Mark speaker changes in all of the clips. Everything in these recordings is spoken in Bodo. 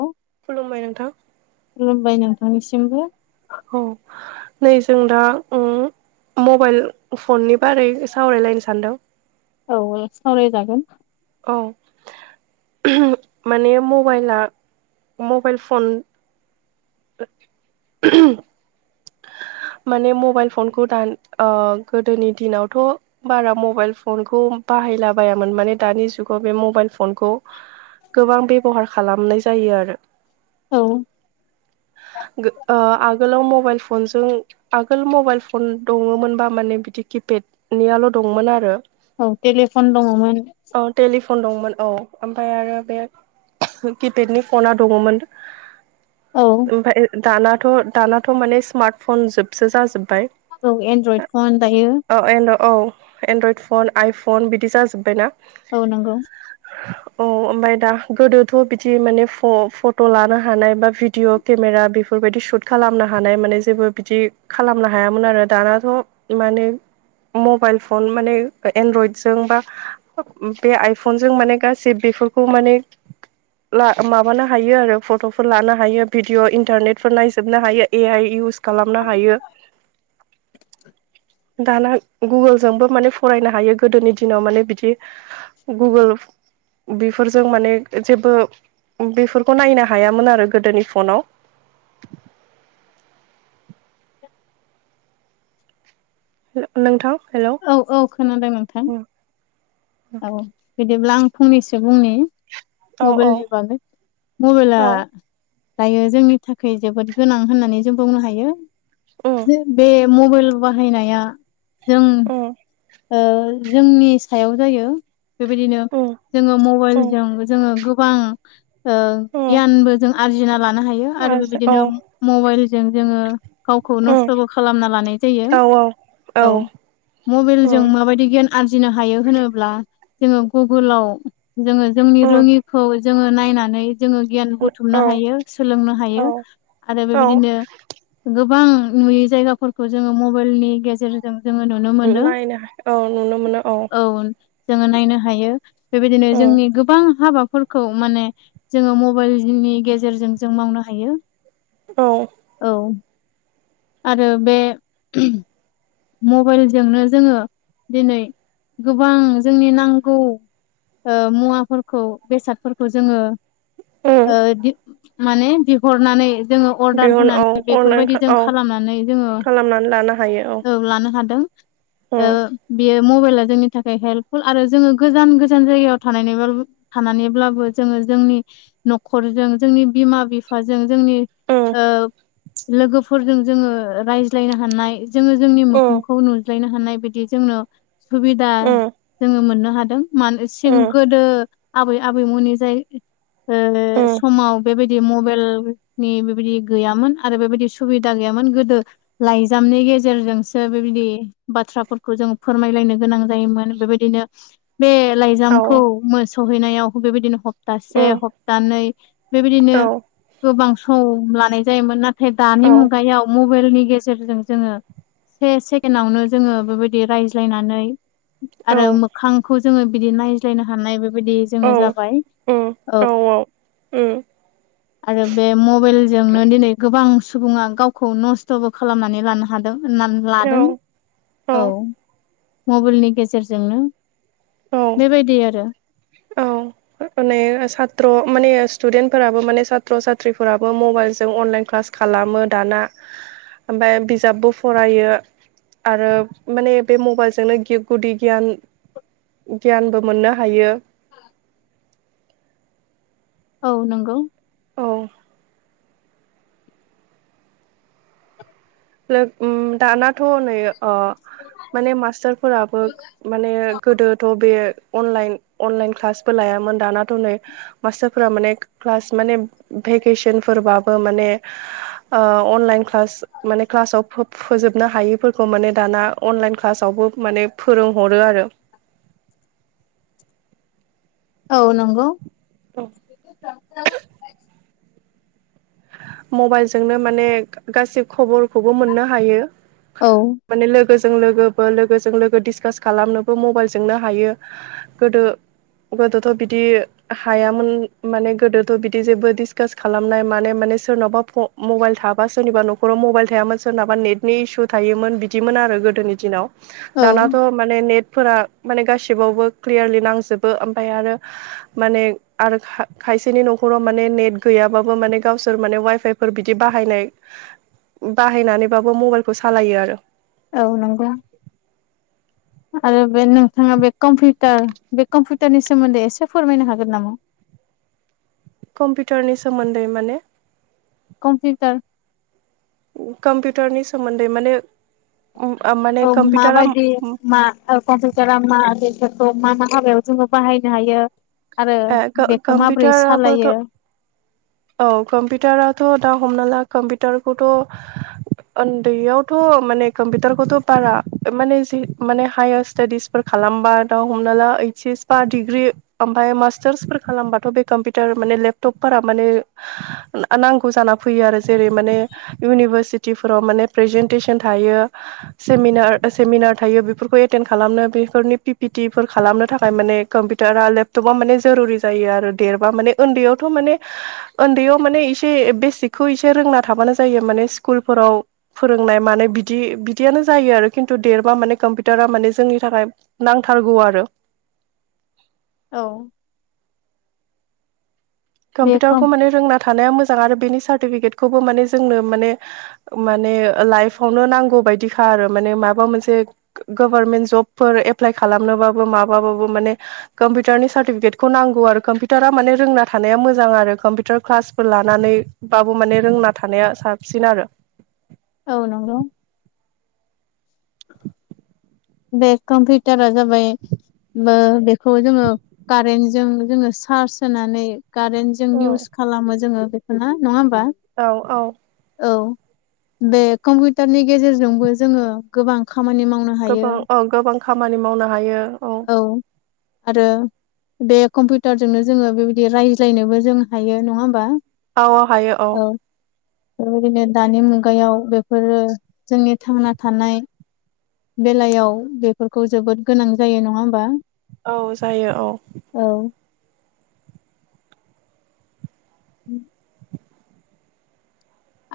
Speaker 1: औ
Speaker 2: खुमाय नोंथां
Speaker 1: खुलुमबाय नोंथांनिसिमबो
Speaker 2: औ नै जों दा मबाइल फननि बारै सावरायलायनो सानदों
Speaker 1: औ सावरायजागोन
Speaker 2: औ माने मबाइला मबाइल फन [inaudible]
Speaker 1: [inaudible]
Speaker 2: माने मबाइल फनखौ दा ओ गोदोनि दिनावथ' बारा मबाइल फनखौ बाहायलाबायायामोन माने दानि जुगाव बे मबाइल फनखौ गोबां बेबहार खालामनाय जायो आरो
Speaker 1: औ
Speaker 2: गो ओ आगोलाव मबाइल फनजों आगोल मबाइल फन दङोनबा माने बिदि किपेड नियाल' दंमोन आरो
Speaker 1: औ टेलिफन दङमोन।
Speaker 2: फन दंमोन औ ओमफ्राय आरो बे किपेडनि फना दङमोन।
Speaker 1: औ
Speaker 2: ओमफफ्राय दानाथ' दानाथ' माने स्मार्ट फन जोबसो जाजोब बाय
Speaker 1: औ एनड्रइड फन दायो
Speaker 2: औ [unintelligible] फन आइफन बिदि जाजोब्बाय ना?
Speaker 1: औ नंगौ
Speaker 2: औ ओमफाय दा गोदोथ' बिदि माने फ-फट' लानो हानाय बा भिडिअ' केमेरा बेफोरबायदि सुट खालामनो हानाय माने जेबो बिदि खालामनो हायामोन आरो दानाथ' माने मबाइल फन माने एनड्रइडजों बा बे आइफनजों माने गासै [unintelligible] बेफोरखौ माने ला माबानो हायो आरो फट'फोर लानो हायो भिडिअ इन्टारनेटफोर नायजोबनो हायो ए आइ इउस खालामनो हायो। दाना गुगोलजोंबो माने फरायनो हायो गोदोनि दिनाव माने बिदि गुगोल बेफोरजों माने जेबो बेफोरखौ नायनो हायामोन आरो गोदोनि फनाव
Speaker 1: [inaudible]
Speaker 2: नो-नोंथां
Speaker 1: औ औ खोनादों नोंथां औ बिदिब्ला आं फंनैसो बुंनि
Speaker 2: औ औ
Speaker 1: मबेइलनि बागै मबेइला
Speaker 2: औ
Speaker 1: दायो जोंनि थाखै जोबोद गोनां होननानै जों बुंनो हायो
Speaker 2: उम
Speaker 1: जे बे मबेइल बाहायनाया जों
Speaker 2: उम
Speaker 1: ओ जोंनि सायाव जायो बेबायदिनो
Speaker 2: उम
Speaker 1: जोङो
Speaker 2: उम
Speaker 1: मबेइलजों जोङो गोबां ओ
Speaker 2: उम
Speaker 1: गियानबो जों आरजिना लानो हायो आरो बेबायदिनो मबेइल जों जोङो गावखौ
Speaker 2: उम
Speaker 1: नस्थ'बो खालामना लानाय जायो औ मबेइलजों
Speaker 2: उम
Speaker 1: माबायदि गियान आरजिनो हायो होनोब्ला जोङो गुगोलाव जोङो जोंनि
Speaker 2: उम
Speaker 1: रोङिखौ जोङो नायनानै जोङो गियान बुथुमनो
Speaker 2: औ
Speaker 1: हायो सोलोंनो
Speaker 2: औ
Speaker 1: हायो आरो
Speaker 2: औ
Speaker 1: बेबायदिनो गोबां नुयि जायगाफोरखौ जोङो मबेइलनि गेजेरजों जोङो नुनो मोनो।
Speaker 2: नायनो औ नुनो मोनो औ
Speaker 1: जोङो नायनो हायो बेबायदिनो
Speaker 2: उम
Speaker 1: जोंनि गोबां हाबाफोरखौ माने जोङो मबेइल [unintelligible] गेजेरजों जों मावनो हायो।
Speaker 2: औ
Speaker 1: औ आरो बे [unintelligible] मबेइलजोंनो जोङो दिनै गोबां जोंनि नांगौ। ओ मुवाफोरखौ बेसादफोरखौ जोङो ओ
Speaker 2: उम
Speaker 1: [unintelligible] माने बिहरनानै जोङो अर्डार
Speaker 2: बिहन औ
Speaker 1: होनानै
Speaker 2: अनलाइन
Speaker 1: बेफोरबायदि जों
Speaker 2: औ
Speaker 1: खालामनानै जोङो
Speaker 2: खालामनानै लानो हायो
Speaker 1: औ लानो हादों ओ बेयो मबेइला जोंनि थाखाय हेल्पफुल आरो जोङो गोजान गोजान जायगायाव थानानै-थानानैब्लाबो जोङो जोंनि न'खरजों जोंनि बिमा बिफाजों जोंनि
Speaker 2: उम
Speaker 1: ओ लोगोफोरजों जोङो रायज्लायनो हानाय। जोङो जोंनि
Speaker 2: उम
Speaker 1: मोखांखौ नुज्लायनो हानाय बायदि जोंनो सुबिदा
Speaker 2: उम
Speaker 1: जोङो मोननो हादों। मान सिं
Speaker 2: उम
Speaker 1: गोदो आबै आबैमोनि जाय
Speaker 2: उम
Speaker 1: समाव बेबायदि मबाइलनि बेबायदि गैयामोन आरो बेबायदि सु सुबिदा गैयामोन गोदो लाइजामनि गे जेरजोंसो बेबायदि बाथ्राफोरखौ जों फोरमायलायनो गोनां जायोमोन बेबायदिनो बे
Speaker 2: औ
Speaker 1: लाइजामखौ सहैनायाव बेबायदिनो ह प्तासे
Speaker 2: उम
Speaker 1: हप्तानै बेबायदिनो
Speaker 2: औ
Speaker 1: गोबां सम लानाय जायोमोन ना थाय
Speaker 2: औ
Speaker 1: दानि मुगायाव मबाइलनि गेजेरजों जोङो से सेकेणडावनो जोङो बेबायदि रायज्लायनानै
Speaker 2: औ
Speaker 1: आरो मोखांखौ जोङो बिदि नायज्लायनो हानाय बेबायदि जोङो जाबाय औ।
Speaker 2: उम
Speaker 1: आरो बे मबाइलजोंनो दिनै गोबां सु बुङा गावखौ नस्थ'बो खालामनानै लानो हादों। होननानै लादों औ। मबाइलनि गेजेरजोंनो।
Speaker 2: औ
Speaker 1: बेबायदि आरो
Speaker 2: औ। माने सात्र' माने स्टुडेन्टफोराबो माने सात्र' साथ्रिफोराबो मबाइलजों अनलाइन क्लास खालामो दाना ओमफाय बिजाबबो फरायो। आरो माने बे मबाइलजोंनो गि गुदि गियान गियानबो मोननो हायो।
Speaker 1: औ नोंगौ।
Speaker 2: औ। लो ओम दाना थ' नै माने मास्टारफोराबो माने गोदोथ' बे अलाइ अनलाइन क्लासबो लायामोन दानाथ' नै मास्टारफोरा माने क्लास माने भेकेसनफोरबाबो माने ओ अनलाइन क्लास माने क्लासाव फो-फोजोब फोजोबनो हायैफोरखौ माने दाना अनलाइन क्लासावबो माने फोरोंहरो आरो।
Speaker 1: [inaudible] औ नंगौ।
Speaker 2: मबाइलजोंनो माने गासि खबरखौबो मोननो हायो।
Speaker 1: औ।
Speaker 2: माने लोगोजों लोगोबो लोगोजों लोगो डिसकास खालामनोबो मबाइलजोंनो हायो। गोदो गोदोथ' बिदि हायामोन माने गोदोथ' बिदि जेबो डिसकास खालामनाय माने माने सोरनाबा प' मबाइल थाबा सोरनिबा न'खराव मबाइल थायामोन सोरनाबा नेटनि इसु थायोमोन बिदिमोन आरो गो गोदोनि दिनाव
Speaker 1: औ
Speaker 2: दानाथ' माने नेट फोर माने गासिबावबो क्लियारलि नांजोबो ओमफ्राय आरो माने आरो खा खा खायसेनि न'खराव माने नेट गैयाबाबो माने गाव सोर माने अवाइफाइफोर बिदि बाहायनाय बाहायनानैबाबो मबाइलखौ सालायो आरो।
Speaker 1: औ नंगौ। आरो बे नोंथाङा बे कम्पिउटार बे कम्पिउटारनि सोमोन्दै एसे फोरमायनो हागोन नामा? [inaudible]
Speaker 2: कम्पिउटारनि सोमोन्दै माने?
Speaker 1: कम्पिउटार।
Speaker 2: कम्पिउटारनि सोमोन्दै माने माने
Speaker 1: औ
Speaker 2: कम्पिउटारा
Speaker 1: माबायदि मा कमपिउटारा मा बेफोर खौ जैङो मा मा हाबायाव जोङो बाहायनो हायो? आरो
Speaker 2: ए
Speaker 1: बेखौ माबोरै
Speaker 2: क-कम्पिउटाराबोथ'
Speaker 1: सालायो
Speaker 2: औ कम्पिउटाराथ' हमना ला कम्पिउटारखौथ' उन्दैयावथ' माने कम्पिउटारखौथ' बारा माने जि माने हायार स्टाडिसफोर खालामबा दा हमना ला एस बा डिग्रि ओफाय मास टार्सफोर खालामबाथ' बे कम्पिउटार माने लेपटपफोरा माने नांगौ जाना फैयो आरो जे माने इउनिपारशिथिफोराव माने फ्रेसेनथेसन थायो, सेमिनार थायो बेफोरखौ एटेन्ड खालामनो बेफोरनि पिपिटिफोर खालामनो थाखाय माने कम्पिउटारा लेपटपा माने जेरुरि जायो आरो देरबा माने उन्दैयावथ' माने उन्दैयाव माने एसे बेसिकखौ एसे। फोरोंना थाबानो जायो माने स्कुल फोराव फोरोंनाय मान बिदि बिदियानो जायो आरो खिन्थु देरबा माने। कम्पिउटारा मान जोंनि थाखाय नांथारगौ आरो।
Speaker 1: औ बे कम
Speaker 2: कम्पिउटारखौ माने रोंना थानाया मोजां। आरो बेनि सार्टिफिकेटखौबो माने जोंनो माने माने लाइफआवनो नांगौ बायदिखा। आरो माने माबा मोनसे गभार्मेन्ट जबफोर एप्लाइ खालामनोबाबो माबाबाबो माने कम्पिउारनि सार्टिफिकेखौांगौ आरो कम्पिउारा माने रोंनानै। थानाया मोजां आरो। कम्पिउटार क्लासफोर लानानैबाबो माने रोंना थानाया साबसिन आरो।
Speaker 1: औ नंगौ। बे कम्पिउटारा जाबाय बेखौ जोङो कारेन्टजों जोङो चार्ज होनानै कारेन्ट जों इउस खालामो जोङो बेखौ ना नङा होमबा?
Speaker 2: औ औ
Speaker 1: औ बे कम्पिउटारनि गेजेरजोंबो जोङो गोबां खामानि मावनो हायो।
Speaker 2: गोबां औ गोबां खामानि मावनो हायो औ।
Speaker 1: आरो बे कम्पिउटारजोंनो जोङो बेबायदि रायज्लायनोबो जों हायो नङा होमबा?
Speaker 2: औ हायो औ
Speaker 1: बेबायदिनो दानि मुगायाव बेफोरो जोंनि थांना थानाय बेलायाव बेफोरखौ जोबोद गोनां जायो नङा होमबा?
Speaker 2: औ जायो औ।
Speaker 1: औ [unintelligible]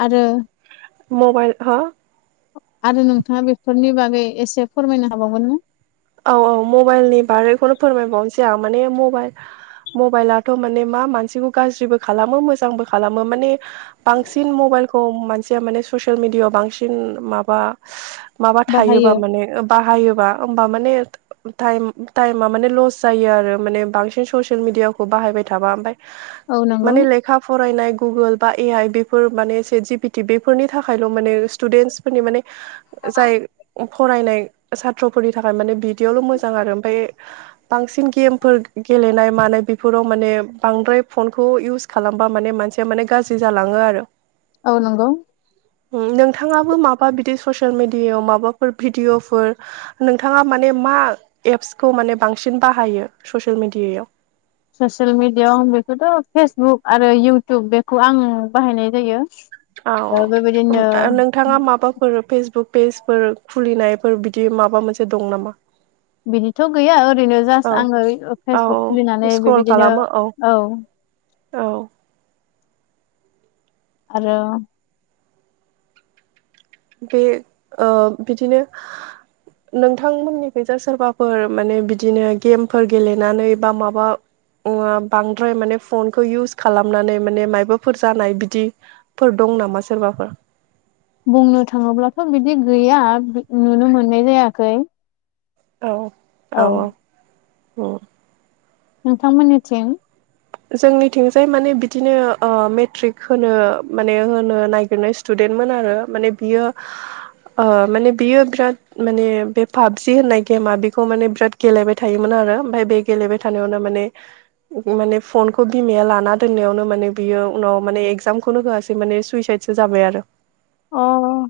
Speaker 1: आरो
Speaker 2: मबाइल हा
Speaker 1: आरो नोंथाङा बेफोरनि बागै एसे फोरमायनो हाबावगोना?
Speaker 2: औ औ मबाइलनि बारैखौनो फोरमायबावनोसै आं माने मबाइल मबाइलाथ' माने मा मानसिखौ गाज्रिबो खालामो मोजांबो खालामो माने बांसिन मबाइल खौ मानसिया माने ससियेल मिडिया आव बांसिन माबा माबा थायोबा
Speaker 1: बाहायो
Speaker 2: माने बाहायोबा माने टाइम टाइमा माने लस जायो आरो माने बांसिन ससियेल मिडियाखौ बाहायबाय थाबा ओमफाय
Speaker 1: औ नंगौ
Speaker 2: माने लेखा फरायनाय गुगोल बा ए आइ बेफोर माने एसे जिपिटि बेफोरनि थाखायल' माने स्टुडेन्टसफोरनि माने जाय फरायनाय साथ्र'फोरनि थाखाय माने बिदियावल' मोजां आरो ओमफ्राय
Speaker 1: [unintelligible]
Speaker 2: बांसिन गेमफोर गेलेनाय मानाय बेफोराव माने बांद्राय फनखौ इउस खालामबा माने मानसिया माने गाज्रि जालाङो आरो।
Speaker 1: औ नंगौ।
Speaker 2: नोंथाङाबो माबा बिदि ससियेल मिडियाआव माबाफोर भिडिअफोर नोंथाङा माने मा एप्सखौ माने बांसिन बाहायो ससियेल मिडियाआव
Speaker 1: ससियेल मिडियाआव आं बेखौथ' फेसबुक। आरो इउटुब बेखौ आं बाहायनाय जायो।
Speaker 2: औ
Speaker 1: ओ बेबायदिनो
Speaker 2: औ नोंथाङा माबाफोर फेसबुक पेजफोर खुलिनायफोर बिदि माबा मोनसे दं नामा?
Speaker 1: बिदिथ' गैया ओरैनो
Speaker 2: औ
Speaker 1: जास्ट आङो
Speaker 2: औ
Speaker 1: फेसबुक खुलिनानै
Speaker 2: स्क्रल
Speaker 1: बेबायदिनो
Speaker 2: खालामो
Speaker 1: औ। [inaudible]
Speaker 2: औ
Speaker 1: आरो
Speaker 2: बे ओ बिदिनो नोंथांमोननिखैजा सोरबाफोर माने बिदिनो गेमफोर गेलेनानै बा माबा बांद्राय माने फनखौ इउस खालामनानै माने मायबाफोर जानाय बिदिफोर दं नामा सोरबाफोर?
Speaker 1: बुंनो थाङोब्लाथ' बिदि गैया नुनो मोननाय जायाखै।
Speaker 2: औ औ औ औ।
Speaker 1: नोंथांमोननिथिं?
Speaker 2: जोंनिथिंजाय माने बिदिनो ओ मेट्रिक होनो माने होनो नागिरनाय स्टुडेन्ट मोन आरो माने बियो ओ माने बियो बिराद माने बे पाबजि होननाय गेमा बेखौ माने बिराद गेलेबाय थायोमोन आ रो ओमफ्राय बे गेलेबाय थानायावनो माने माने फनखौ बिमाया लाना दोननायावनो माने बियो उनाव माने एगजामखौनो होआासै माने सुइसाइदसो जाबाय आरो।
Speaker 1: अ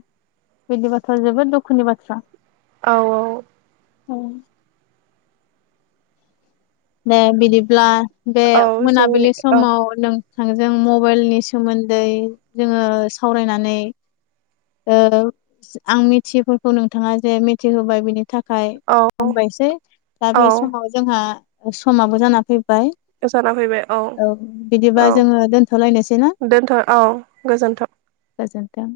Speaker 1: बिदिबाथ' जोबोद दुखुनि बाथ्रा।
Speaker 2: औ औ।
Speaker 1: औ। दे बिदिब्ला बे
Speaker 2: औ जोंनि
Speaker 1: मोनाबिलि
Speaker 2: औ
Speaker 1: समाव नों थांजों मबाइलनि सोमोन्दै जोङो सावरायनानै ओ आं मिथियैफोरखौ नोंथाङा जे मिथिहोबाय बिनि थाख खाय
Speaker 2: औ
Speaker 1: हामबायसै दा
Speaker 2: औ
Speaker 1: बे समाव जोंहा समाबो जाना फैबाय।
Speaker 2: जाना फैबाय
Speaker 1: औ बिदिबा
Speaker 2: औ
Speaker 1: जोङो दोनथ'लायनोसै ना।
Speaker 2: दोनथ' औ गोजोन्थों
Speaker 1: गोजोन्थों।